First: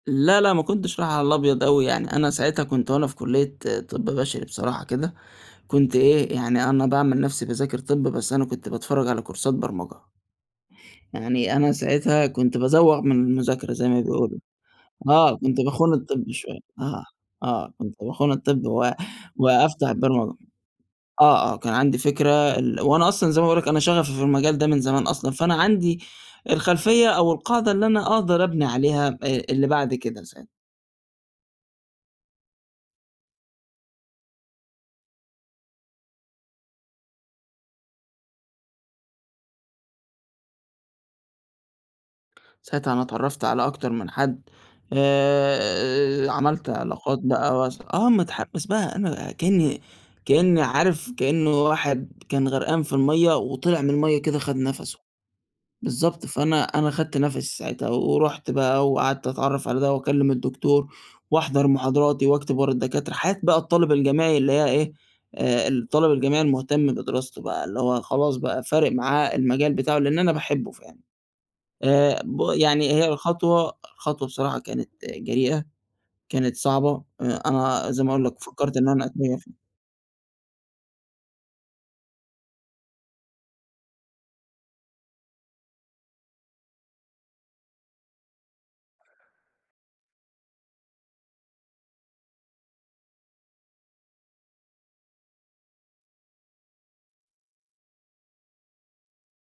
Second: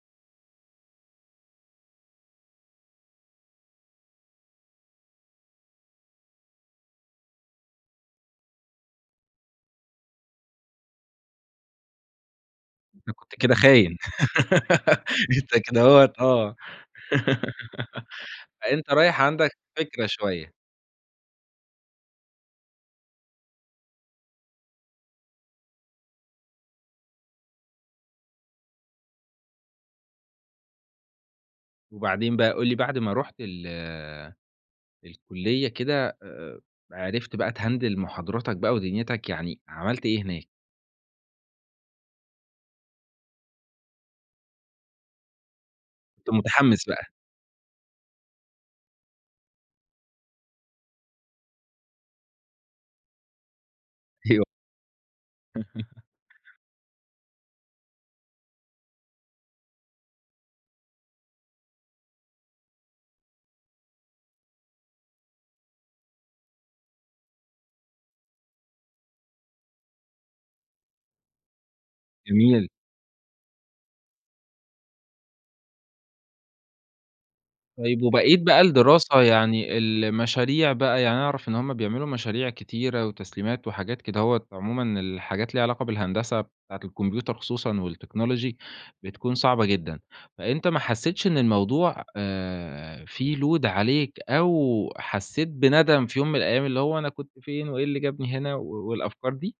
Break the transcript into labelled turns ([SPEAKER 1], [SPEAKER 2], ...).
[SPEAKER 1] لأ، لأ، ما كُنتش رايح على الأبيض أوي يعني أنا ساعتها كُنت وأنا في كلية طِب بشري بصراحة كده، كُنت إيه يعني أنا باعمل نَفْسي باذاكر طِب بس أنا كُنت باتفرج على كورسات برمجة. يعني أنا ساعتها كُنت بازوغ من
[SPEAKER 2] أنت كنت كده
[SPEAKER 1] المذاكرة زي
[SPEAKER 2] خاين،
[SPEAKER 1] ما بيقولوا، آه،
[SPEAKER 2] أنت
[SPEAKER 1] كُنت
[SPEAKER 2] كده
[SPEAKER 1] باخون
[SPEAKER 2] أهوّة
[SPEAKER 1] الطِب
[SPEAKER 2] آه،
[SPEAKER 1] شويّة، آه، آه كُنت باخون الطِب
[SPEAKER 2] فأنت
[SPEAKER 1] و
[SPEAKER 2] رايح عندك،
[SPEAKER 1] وأفتح
[SPEAKER 2] فكرة
[SPEAKER 1] البرمجة،
[SPEAKER 2] شويّة.
[SPEAKER 1] آه، آه، كان عندي فكرة ال وأنا أصلًا زي ما باقول لك أنا شغفي في المجال ده من زمان أصلًا فأنا عندي، الخلفيّة أو القاعدة اللي أنا أقدر أبني عليها آآ، اللي بعد كده ساعتها.
[SPEAKER 2] وبعدين بقى قُل لي بعد ما رُحت ال الكلية كده آآ، عرفت بقى تهندل محاضراتك بقى ودنيتك يعني، عملت إيه هناك؟
[SPEAKER 1] ساعتها أنا اتعرفت على أكتر من حد، آآ
[SPEAKER 2] كُنت
[SPEAKER 1] آآ، عملت
[SPEAKER 2] مُتحمس بقى.
[SPEAKER 1] علاقات بقى واس آه مُتحمس بقى أنا كأني كأني عارف كأنّه واحد كان غرقان في المَيّة، وطلع من المَيّة كده
[SPEAKER 2] أيوه.
[SPEAKER 1] خد نَفْسه، بالضبط فأنا أنا خدت نفْسي ساعتها، ورُحت بقى وقعدت أتعرف على ده وأكلم الدكتور، وأحضر محاضراتي وأكتب ورا الدكاترة، حياة بقى الطالب الجامعي اللي هي إيه، آآ، الطالب الجامعي المهتم بدراسته بقى اللي هو خلاص بقى فارق معاه المجال بتاعه، لأن أنا باحبه فعلًا، آآ ب
[SPEAKER 2] جميل.
[SPEAKER 1] يعني هي الخطوة، الخطوة بصراحة كانت آآ، جريئة، كانت صعبة، آآ، أنا
[SPEAKER 2] طيب
[SPEAKER 1] زي ما أقول
[SPEAKER 2] وبقية
[SPEAKER 1] لك
[SPEAKER 2] بقى
[SPEAKER 1] فكرت إن أنا
[SPEAKER 2] الدراسة،
[SPEAKER 1] [unintelligible]
[SPEAKER 2] يعني المشاريع بقى يعني أعرف إن هُم بيعملوا مشاريع كتيرة وتسليمات وحاجات كدهوّة عمومًا الحاجات اللي ليها علاقة بالهندسة، بتاعة الكمبيوتر خصوصًا والتكنولوجي، بتكون صعبة جدًا، فأنت ما حسيتش إن الموضوع آآ، فيه load عليك أو حسّيت بندم في يوم من الأيّام اللي هو أنا كُنت فين وإيه اللي جابني هنا و والأفكار دي؟